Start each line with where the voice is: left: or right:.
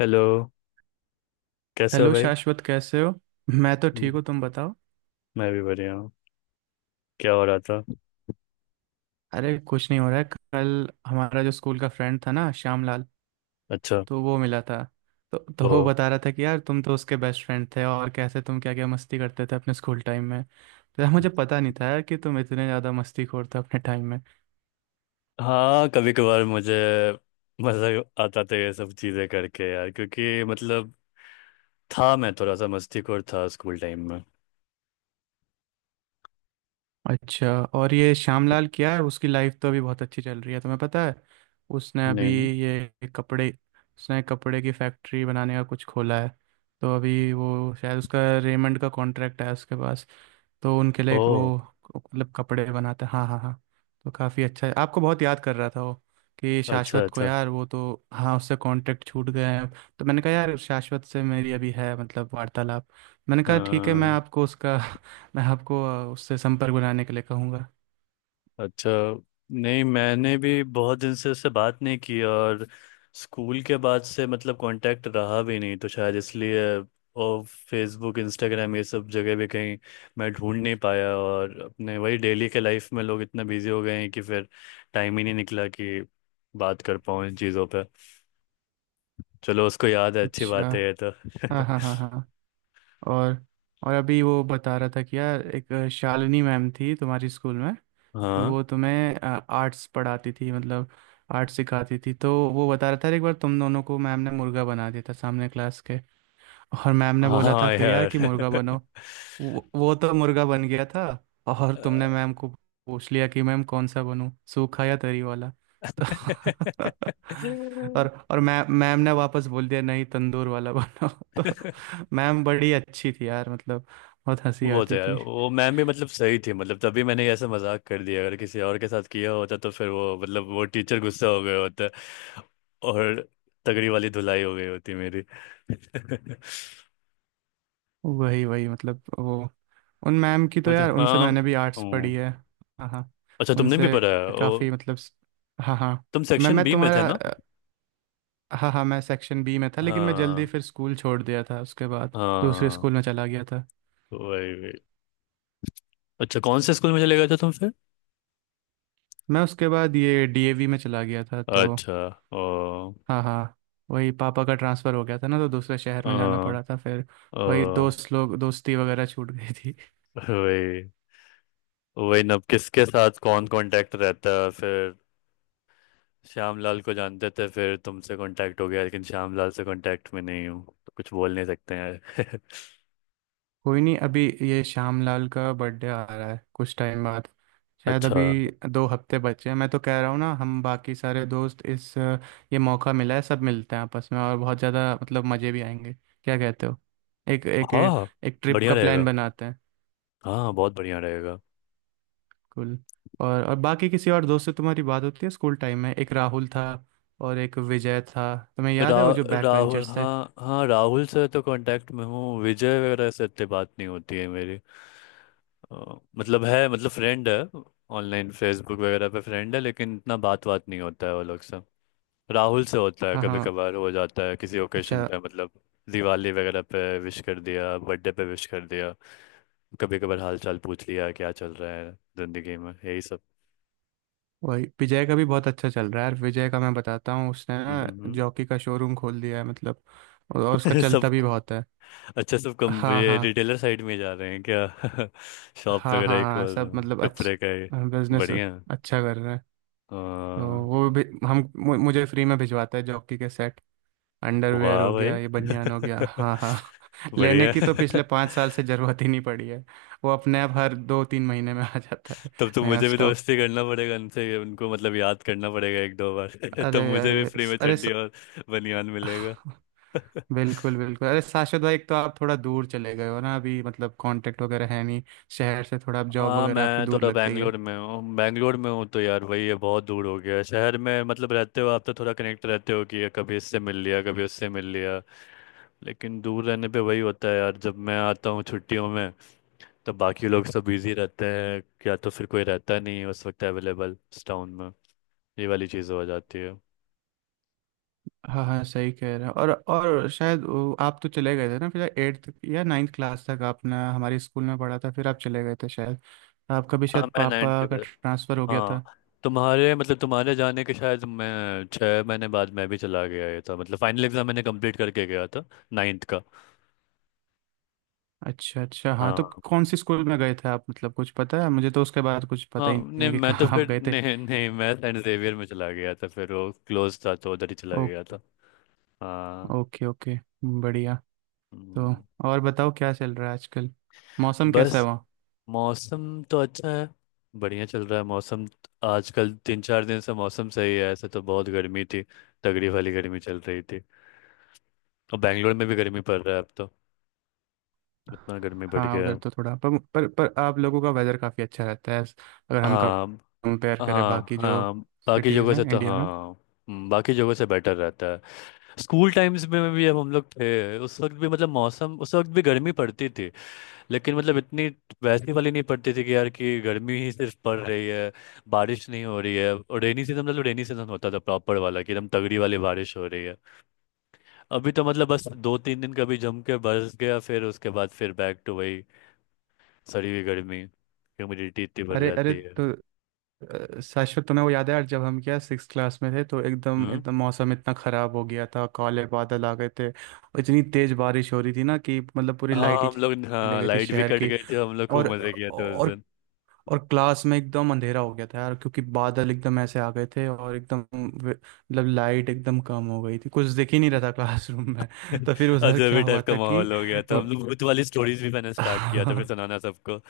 left: Hello. कैसे हो
right: hello
left: भाई?
right: शाश्वत, कैसे हो? मैं तो
left: हम्म,
right: ठीक हूँ, तुम बताओ।
left: मैं भी बढ़िया हूँ। क्या हो रहा था?
right: अरे कुछ नहीं हो रहा है। कल हमारा जो स्कूल का फ्रेंड था ना, श्यामलाल,
left: अच्छा।
right: तो वो मिला था। तो
left: ओ।
right: वो बता रहा था कि यार तुम तो उसके बेस्ट फ्रेंड थे, और कैसे तुम क्या क्या मस्ती करते थे अपने स्कूल टाइम में। तो यार मुझे पता नहीं था यार, कि तुम इतने ज़्यादा मस्ती खोर थे अपने टाइम में।
left: हाँ, कभी कभार मुझे मज़ा आता था ये सब चीज़ें करके यार, क्योंकि मतलब था मैं थोड़ा सा मस्तीखोर था स्कूल टाइम में।
right: अच्छा। और ये श्यामलाल क्या है, उसकी लाइफ तो अभी बहुत अच्छी चल रही है, तुम्हें पता है? उसने अभी
left: नहीं नहीं।
right: ये कपड़े उसने कपड़े की फैक्ट्री बनाने का कुछ खोला है। तो अभी वो शायद उसका रेमंड का कॉन्ट्रैक्ट है उसके पास। तो उनके लिए वो,
left: ओ
right: मतलब कपड़े बनाता है। हाँ हाँ हाँ। तो काफ़ी अच्छा है, आपको बहुत याद कर रहा था वो। कि
left: अच्छा।
right: शाश्वत को, यार वो तो हाँ, उससे कॉन्ट्रैक्ट छूट गए हैं। तो मैंने कहा यार शाश्वत से मेरी अभी है मतलब वार्तालाप। मैंने
left: अच्छा
right: कहा ठीक है, मैं आपको उससे संपर्क बनाने के लिए कहूँगा।
left: अच्छा। नहीं, मैंने भी बहुत दिन से उससे बात नहीं की, और स्कूल के बाद से मतलब कांटेक्ट रहा भी नहीं, तो शायद इसलिए। और फेसबुक इंस्टाग्राम ये सब जगह भी कहीं मैं ढूंढ नहीं पाया, और अपने वही डेली के लाइफ में लोग इतना बिजी हो गए हैं कि फिर टाइम ही नहीं निकला कि बात कर पाऊँ इन चीज़ों पे। चलो, उसको याद है, अच्छी
right: अच्छा।
left: बात है ये तो।
right: हाँ हाँ हाँ हाँ। और और अभी वो बता रहा था कि यार, एक शालिनी मैम थी तुम्हारी स्कूल में। तो
left: हाँ।
right: वो तुम्हें आर्ट्स पढ़ाती थी, मतलब आर्ट्स सिखाती थी। तो वो बता रहा था एक बार तुम दोनों को मैम ने मुर्गा बना दिया था सामने क्लास के। और मैम ने बोला था
left: हाँ
right: फिर यार कि मुर्गा बनो। वो तो मुर्गा बन गया था। और तुमने
left: यार।
right: मैम को पूछ लिया कि मैम कौन सा बनूं, सूखा या तरी वाला? तो और और मैम मैम ने वापस बोल दिया, नहीं तंदूर वाला बनो तो मैम बड़ी अच्छी थी यार, मतलब बहुत हंसी
left: वो तो
right: आती
left: यार
right: थी।
left: वो मैम भी मतलब सही थी, मतलब तभी मैंने ऐसा मजाक कर दिया, अगर किसी और के साथ किया होता तो फिर वो मतलब वो टीचर गुस्सा हो गया होता और तगड़ी वाली धुलाई हो गई होती मेरी।
right: वही वही मतलब वो, उन मैम की तो
left: वो तो
right: यार, उनसे
left: हाँ।
right: मैंने भी आर्ट्स पढ़ी
left: हम्म।
right: है। हाँ हाँ
left: अच्छा, तुमने भी
right: उनसे
left: पढ़ा है? ओ,
right: काफ़ी मतलब हाँ हाँ।
left: तुम
right: मैं
left: सेक्शन
right: मैं
left: बी में थे ना?
right: तुम्हारा, हाँ हाँ, मैं सेक्शन बी में था, लेकिन मैं जल्दी
left: हाँ
right: फिर स्कूल छोड़ दिया था, उसके बाद दूसरे
left: हाँ।
right: स्कूल में चला गया था।
left: वही वही। अच्छा, कौन से स्कूल में चले गए थे तुम फिर?
right: मैं उसके बाद ये डीएवी में चला गया था, तो
left: अच्छा। ओ।
right: हाँ हाँ। वही पापा का ट्रांसफ़र हो गया था ना, तो दूसरे शहर में जाना
left: ओ।
right: पड़ा था फिर।
left: ओ
right: वही दोस्त लोग, दोस्ती वगैरह छूट गई।
left: वही। वही ना, अब किसके साथ कौन कांटेक्ट रहता है फिर? श्यामलाल को जानते थे, फिर तुमसे कांटेक्ट हो गया, लेकिन श्यामलाल से कांटेक्ट में नहीं हूँ तो कुछ बोल नहीं सकते हैं।
right: कोई नहीं, अभी ये श्यामलाल का बर्थडे आ रहा है कुछ टाइम बाद। शायद
left: अच्छा।
right: अभी 2 हफ्ते बचे हैं, मैं तो कह रहा हूँ ना, हम बाकी सारे दोस्त इस ये मौका मिला है, सब मिलते हैं आपस में, और बहुत ज़्यादा मतलब मज़े भी आएंगे। क्या कहते हो, एक एक
left: हाँ
right: एक ट्रिप
left: बढ़िया
right: का प्लान
left: रहेगा।
right: बनाते हैं।
left: हाँ बहुत बढ़िया रहेगा।
right: कुल, और बाकी किसी और दोस्त से तुम्हारी बात होती है स्कूल टाइम में? एक राहुल था, और एक विजय था, तुम्हें
left: रा,
right: याद है वो जो बैक
left: राहुल।
right: बेंचर्स थे?
left: हाँ हाँ, राहुल से तो कांटेक्ट में हूँ, विजय वगैरह से इतनी बात नहीं होती है मेरी। मतलब है, मतलब फ्रेंड है। ऑनलाइन फेसबुक वगैरह पे फ्रेंड है, लेकिन इतना बात बात नहीं होता है वो लोग से। राहुल से होता है,
right: हाँ
left: कभी
right: हाँ।
left: कभार हो जाता है किसी ओकेशन
right: अच्छा।
left: पे मतलब। दिवाली वगैरह पे विश कर दिया, बर्थडे पे विश कर दिया, कभी कभार हाल चाल पूछ लिया, क्या चल रहा है जिंदगी में, यही सब।
right: वही विजय का भी बहुत अच्छा चल रहा है यार, विजय का मैं बताता हूँ, उसने ना
left: हम्म।
right: जॉकी का शोरूम खोल दिया है मतलब। और उसका चलता
left: सब।
right: भी बहुत है।
left: अच्छा, सब कम
right: हाँ
left: ये
right: हाँ
left: रिटेलर साइड में जा रहे हैं क्या? शॉप
right: हाँ
left: वगैरह
right: हाँ
left: ही
right: हाँ,
left: खोल रहे
right: सब
left: हूँ
right: मतलब
left: कपड़े का ही।
right: अच्छा बिजनेस
left: बढ़िया।
right: अच्छा कर रहे हैं। तो
left: हाँ।
right: वो भी हम मुझे फ्री में भिजवाता है जॉकी के सेट। अंडरवेयर
left: वाह
right: हो
left: भाई।
right: गया, ये बनियान हो गया। हाँ हाँ। लेने
left: बढ़िया।
right: की तो पिछले 5 साल से ज़रूरत ही नहीं पड़ी है। वो अपने आप हर 2-3 महीने में आ जाता है,
left: तब तो
right: नया
left: मुझे भी
right: स्टॉक।
left: दोस्ती करना पड़ेगा उनसे, उनको मतलब याद करना पड़ेगा एक दो बार।
right: अरे
left: तब मुझे भी
right: अरे
left: फ्री में
right: अरे
left: चड्डी और बनियान मिलेगा।
right: स- बिल्कुल बिल्कुल। अरे शाश्वत भाई, एक तो आप थोड़ा दूर चले गए हो ना अभी, मतलब कांटेक्ट वगैरह है नहीं। शहर से थोड़ा आप, जॉब
left: हाँ
right: वगैरह आपकी
left: मैं तो
right: दूर
left: थोड़ा
right: लग गई है।
left: बैंगलोर में हूँ, बैंगलोर में हूँ तो यार वही है बहुत दूर हो गया है। शहर में मतलब रहते हो आप तो थोड़ा कनेक्ट रहते हो कि कभी इससे मिल लिया कभी उससे मिल लिया, लेकिन दूर रहने पे वही होता है यार जब मैं आता हूँ छुट्टियों में तब बाकी लोग सब बिजी रहते हैं या तो फिर कोई रहता नहीं है उस वक्त अवेलेबल टाउन में। ये वाली चीज़ हो जाती है।
right: हाँ हाँ सही कह रहे हैं। और शायद वो, आप तो चले गए थे ना फिर एट्थ या नाइन्थ क्लास तक आपने हमारे स्कूल में पढ़ा था, फिर आप चले गए थे शायद। आपका भी
left: हाँ
right: शायद
left: मैं नाइन्थ के
right: पापा का
left: बाद,
right: ट्रांसफ़र हो गया
left: हाँ,
right: था।
left: तुम्हारे मतलब तुम्हारे जाने के शायद मैं 6 महीने बाद मैं भी चला गया, ये था मतलब फाइनल एग्ज़ाम मैंने कंप्लीट करके गया था नाइन्थ का।
right: अच्छा अच्छा, हाँ तो
left: हाँ।
right: कौन से स्कूल में गए थे आप, मतलब कुछ पता है? मुझे तो उसके बाद कुछ पता
left: हाँ
right: ही नहीं
left: नहीं
right: है कि
left: मैं तो
right: कहाँ आप
left: फिर
right: गए थे।
left: नहीं नहीं मैं सेंट जेवियर में चला गया था, फिर वो क्लोज था तो उधर ही चला
right: ओ,
left: गया था। हाँ।
right: Okay okay. बढ़िया। तो
left: हम्म,
right: और बताओ, क्या चल रहा है आजकल, मौसम कैसा है?
left: बस मौसम तो अच्छा है, बढ़िया चल रहा है मौसम, आजकल 3-4 दिन से मौसम सही है, ऐसे तो बहुत गर्मी थी, तगड़ी वाली गर्मी चल रही थी, और बैंगलोर में भी गर्मी पड़ रहा है अब तो, इतना गर्मी बढ़
right: हाँ
left: गया
right: उधर
left: है।
right: तो थोड़ा पर आप लोगों का वेदर काफ़ी अच्छा रहता है, अगर हम
left: हाँ
right: कंपेयर करें
left: हाँ।
right: बाकी जो
left: हाँ बाकी
right: सिटीज़
left: जगह
right: हैं
left: से तो
right: इंडिया में।
left: हाँ। बाकी जगह से बेटर रहता है। स्कूल टाइम्स में भी हम लोग थे, उस वक्त भी मतलब मौसम उस वक्त भी गर्मी पड़ती थी लेकिन मतलब इतनी वैसी वाली नहीं पड़ती थी कि यार, कि गर्मी ही सिर्फ पड़ रही है, बारिश नहीं हो रही है। और रेनी सीजन मतलब रेनी सीजन होता था प्रॉपर वाला, कि एकदम तगड़ी वाली बारिश हो रही है। अभी तो मतलब बस 2-3 दिन कभी जम के बरस गया, फिर उसके बाद फिर बैक टू वही सड़ी हुई गर्मी, ह्यूमिडिटी इतनी बढ़
right: अरे अरे।
left: जाती है।
right: तो शाश्वत तुम्हें वो याद है यार, जब हम क्या 6 क्लास में थे, तो एकदम
left: हम्म।
right: एकदम मौसम इतना ख़राब हो गया था, काले बादल आ गए थे और इतनी तेज़ बारिश हो रही थी ना, कि मतलब पूरी लाइट
left: हाँ
right: ही
left: हम लोग,
right: चली
left: हाँ,
right: गई थी
left: लाइट भी
right: शहर
left: कट
right: की।
left: गई थी, हम लोग खूब
right: और
left: मजे किया था उस
right: और
left: दिन।
right: और क्लास में एकदम अंधेरा हो गया था यार, क्योंकि बादल एकदम ऐसे आ गए थे और एकदम मतलब लाइट एकदम कम हो गई थी, कुछ दिख ही नहीं रहा था क्लासरूम में तो फिर उधर
left: अजब
right: क्या हुआ
left: टाइप का
right: था कि
left: माहौल हो गया था, हम लोग भूत वाली स्टोरीज भी मैंने स्टार्ट किया था फिर सुनाना सबको,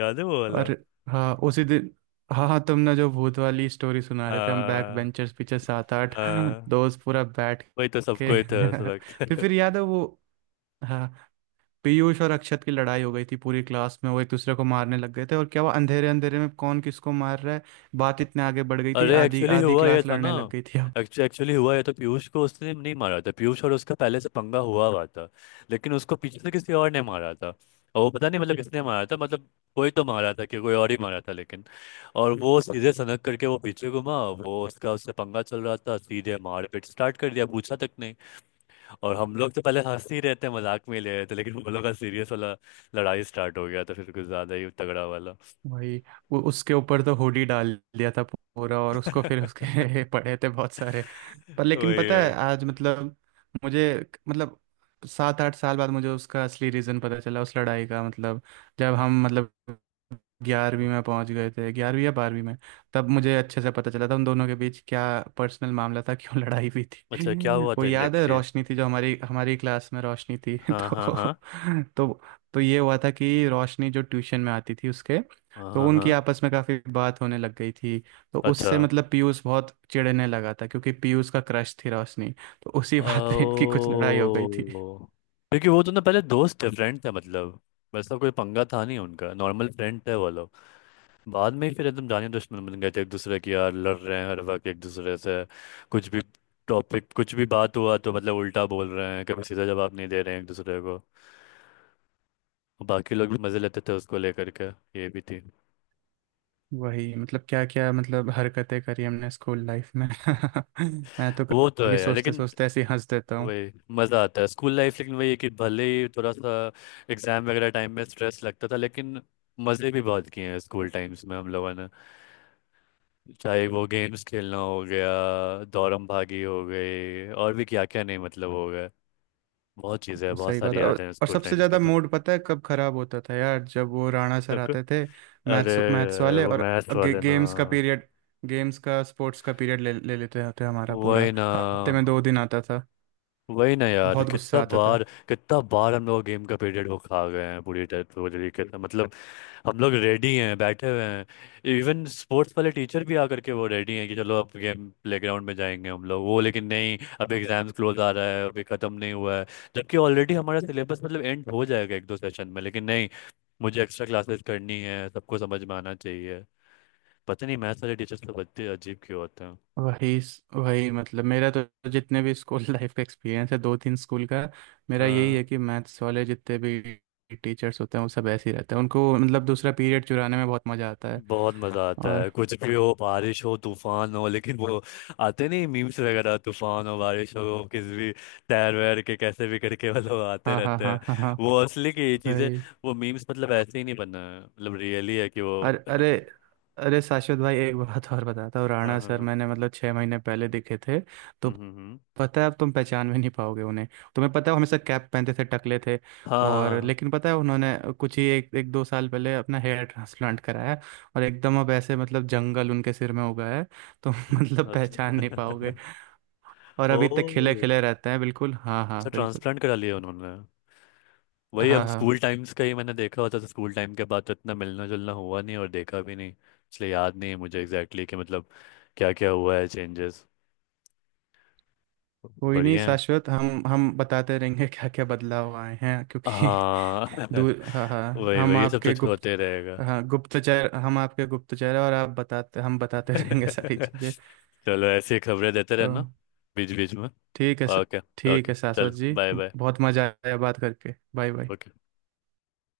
left: याद है वो वाला?
right: और हाँ उसी दिन, हाँ हाँ तुमने जो भूत वाली स्टोरी सुना रहे थे, हम बैक
left: हाँ
right: बेंचर्स पीछे सात आठ
left: हाँ,
right: दोस्त पूरा बैठ
left: वही तो
right: के
left: सबको ही था उस वक्त।
right: फिर याद है वो, हाँ, पीयूष और अक्षत की लड़ाई हो गई थी पूरी क्लास में, वो एक दूसरे को मारने लग गए थे, और क्या वो अंधेरे अंधेरे में कौन किसको मार रहा है। बात इतने आगे बढ़ गई थी,
left: अरे
right: आधी
left: एक्चुअली
right: आधी
left: हुआ ये
right: क्लास
left: था ना,
right: लड़ने लग गई थी।
left: एक्चुअली हुआ ये तो पीयूष को उसने नहीं मारा था, पीयूष और उसका पहले से पंगा हुआ हुआ था, लेकिन उसको पीछे से किसी और ने मारा था और वो पता नहीं मतलब किसने मारा था, मतलब कोई तो मारा था कि कोई और ही मारा था लेकिन, और वो सीधे सनक करके वो पीछे घुमा, वो उसका उससे पंगा चल रहा था, सीधे मारपीट स्टार्ट कर दिया पूछा तक नहीं। और हम लोग तो पहले हंस ही रहते मजाक में ही ले रहे थे, लेकिन वो लोग का सीरियस वाला लड़ाई स्टार्ट हो गया था फिर कुछ ज्यादा ही तगड़ा वाला।
right: वही वो उसके ऊपर तो हुडी डाल दिया था पूरा, और उसको फिर उसके पड़े थे बहुत सारे। पर लेकिन
left: वही
right: पता
left: वही।
right: है आज मतलब मुझे, मतलब 7-8 साल बाद मुझे उसका असली रीज़न पता चला उस लड़ाई का, मतलब जब हम मतलब 11वीं में पहुंच गए थे, 11वीं या 12वीं में, तब मुझे अच्छे से पता चला था उन दोनों के बीच क्या पर्सनल मामला था क्यों लड़ाई हुई
left: अच्छा, क्या
right: थी
left: हुआ
right: वो
left: था
right: याद है
left: एग्जैक्टली?
right: रोशनी थी, जो हमारी हमारी क्लास में रोशनी थी
left: हाँ हाँ
right: तो
left: हाँ
right: तो तो ये हुआ था कि रोशनी जो ट्यूशन में आती थी उसके,
left: हाँ
right: तो
left: हाँ
right: उनकी
left: हाँ।
right: आपस में काफ़ी बात होने लग गई थी। तो
left: अच्छा।
right: उससे मतलब पीयूष बहुत चिढ़ने लगा था, क्योंकि पीयूष का क्रश थी रोशनी। तो उसी बात पे इनकी कुछ लड़ाई हो गई
left: ओ,
right: थी।
left: क्योंकि वो तो ना पहले दोस्त थे, फ्रेंड थे मतलब, वैसा कोई पंगा था नहीं उनका, नॉर्मल फ्रेंड थे वो लोग। बाद में ही फिर एकदम जाने दुश्मन बन गए थे एक दूसरे की, यार लड़ रहे हैं हर वक्त एक दूसरे से, कुछ भी टॉपिक कुछ भी बात हुआ तो मतलब उल्टा बोल रहे हैं, कभी सीधा जवाब नहीं दे रहे हैं एक दूसरे को। बाकी लोग भी मजे लेते थे उसको लेकर के, ये भी थी।
right: वही मतलब क्या क्या, मतलब हरकतें करी हमने स्कूल लाइफ में मैं तो
left: वो तो है
right: कभी
left: यार,
right: सोचते
left: लेकिन
right: सोचते ऐसे ही हंस देता हूँ।
left: वही मज़ा आता है स्कूल लाइफ, लेकिन वही है कि भले ही थोड़ा सा एग्जाम वगैरह टाइम में स्ट्रेस लगता था, लेकिन मज़े भी बहुत किए हैं स्कूल टाइम्स में हम लोगों ने। चाहे वो गेम्स खेलना हो गया, दौड़म भागी हो गई, और भी क्या क्या नहीं मतलब हो गया, बहुत चीज़ें हैं, बहुत
right: सही बात
left: सारी
right: है।
left: यादें हैं
right: और
left: स्कूल
right: सबसे
left: टाइम्स के
right: ज़्यादा
left: तो।
right: मूड पता है कब खराब होता था यार, जब वो राणा सर
left: आपको।
right: आते थे।
left: अरे
right: मैथ्स मैथ्स वाले,
left: वो
right: और
left: मैथ वाले ना।
right: गेम्स का पीरियड, गेम्स का स्पोर्ट्स का पीरियड ले ले लेते थे हमारा पूरा।
left: वही ना।
right: हफ्ते में 2 दिन आता था,
left: वही ना यार,
right: बहुत
left: कितना
right: गुस्सा आता था।
left: बार, कितना बार हम लोग गेम का पीरियड वो खा गए हैं पूरी टाइप पूरी तरीके से मतलब, हम लोग रेडी हैं बैठे हुए हैं, इवन स्पोर्ट्स वाले टीचर भी आकर के वो रेडी हैं कि चलो अब गेम प्लेग्राउंड में जाएंगे हम लोग वो, लेकिन नहीं, अब एग्जाम्स क्लोज आ रहा है, अभी ख़त्म नहीं हुआ है, जबकि ऑलरेडी हमारा सिलेबस मतलब एंड हो जाएगा एक दो सेशन में, लेकिन नहीं, मुझे एक्स्ट्रा क्लासेस करनी है, सबको समझ में आना चाहिए। पता नहीं मैथ्स वाले टीचर्स तो बच्चे अजीब क्यों होते
right: वही वही मतलब मेरा तो, जितने भी स्कूल लाइफ का एक्सपीरियंस है दो तीन स्कूल का, मेरा यही
left: हैं।
right: है कि मैथ्स वाले जितने भी टीचर्स होते हैं, वो सब ऐसे ही रहते हैं, उनको मतलब दूसरा पीरियड चुराने में बहुत मज़ा आता है।
left: बहुत मजा आता
right: और
left: है, कुछ भी हो, बारिश हो तूफान हो लेकिन वो आते नहीं। मीम्स वगैरह तूफान हो बारिश हो किस भी तैर वैर के कैसे भी करके वो लोग आते
right: हाँ हाँ
left: रहते
right: हाँ
left: हैं,
right: हाँ हाँ
left: वो असली की ये चीजें,
right: भाई,
left: वो मीम्स मतलब ऐसे ही नहीं बना है, मतलब रियली है कि वो।
right: अरे
left: हाँ
right: अरे। अरे शाश्वत भाई, एक बात और बताता हूँ,
left: हाँ
right: राणा सर
left: हाँ।
right: मैंने मतलब 6 महीने पहले दिखे थे। तो
left: हम्म हम्म हम्म।
right: पता है अब तुम पहचान भी नहीं पाओगे उन्हें। तुम्हें पता है वो हमेशा कैप पहनते थे, टकले थे,
left: हाँ
right: और
left: हाँ।
right: लेकिन पता है उन्होंने कुछ ही एक 1-2 साल पहले अपना हेयर ट्रांसप्लांट कराया, और एकदम अब ऐसे मतलब जंगल उनके सिर में उगा है। तो मतलब
left: हाँ,
right: पहचान नहीं
left: अच्छा।
right: पाओगे। और अभी तक खिले
left: ओ,
right: खिले रहते हैं बिल्कुल, हाँ हाँ
left: अच्छा,
right: बिल्कुल।
left: ट्रांसप्लांट करा लिया उन्होंने। वही,
right: हाँ
left: अब
right: हाँ।
left: स्कूल टाइम्स का ही मैंने देखा होता तो स्कूल टाइम के बाद तो इतना मिलना जुलना हुआ नहीं और देखा भी नहीं, इसलिए याद नहीं है मुझे एग्जैक्टली exactly कि मतलब क्या क्या हुआ है चेंजेस।
right: कोई नहीं
left: बढ़िया है।
right: शाश्वत, हम बताते रहेंगे क्या क्या बदलाव आए हैं क्योंकि
left: हाँ।
right: दूर। हाँ हाँ
left: वही
right: हम
left: वही ये सब
right: आपके
left: तो
right: गुप्त,
left: होते रहेगा।
right: हाँ गुप्तचर, हम आपके गुप्तचर हैं, और आप बताते हम बताते रहेंगे सारी चीज़ें।
left: चलो ऐसी खबरें देते
right: तो
left: रहना बीच बीच में।
right: ठीक है सर।
left: ओके।
right: ठीक
left: ओके
right: है शाश्वत
left: चलो,
right: जी,
left: बाय बाय।
right: बहुत मज़ा आया बात करके, बाय बाय।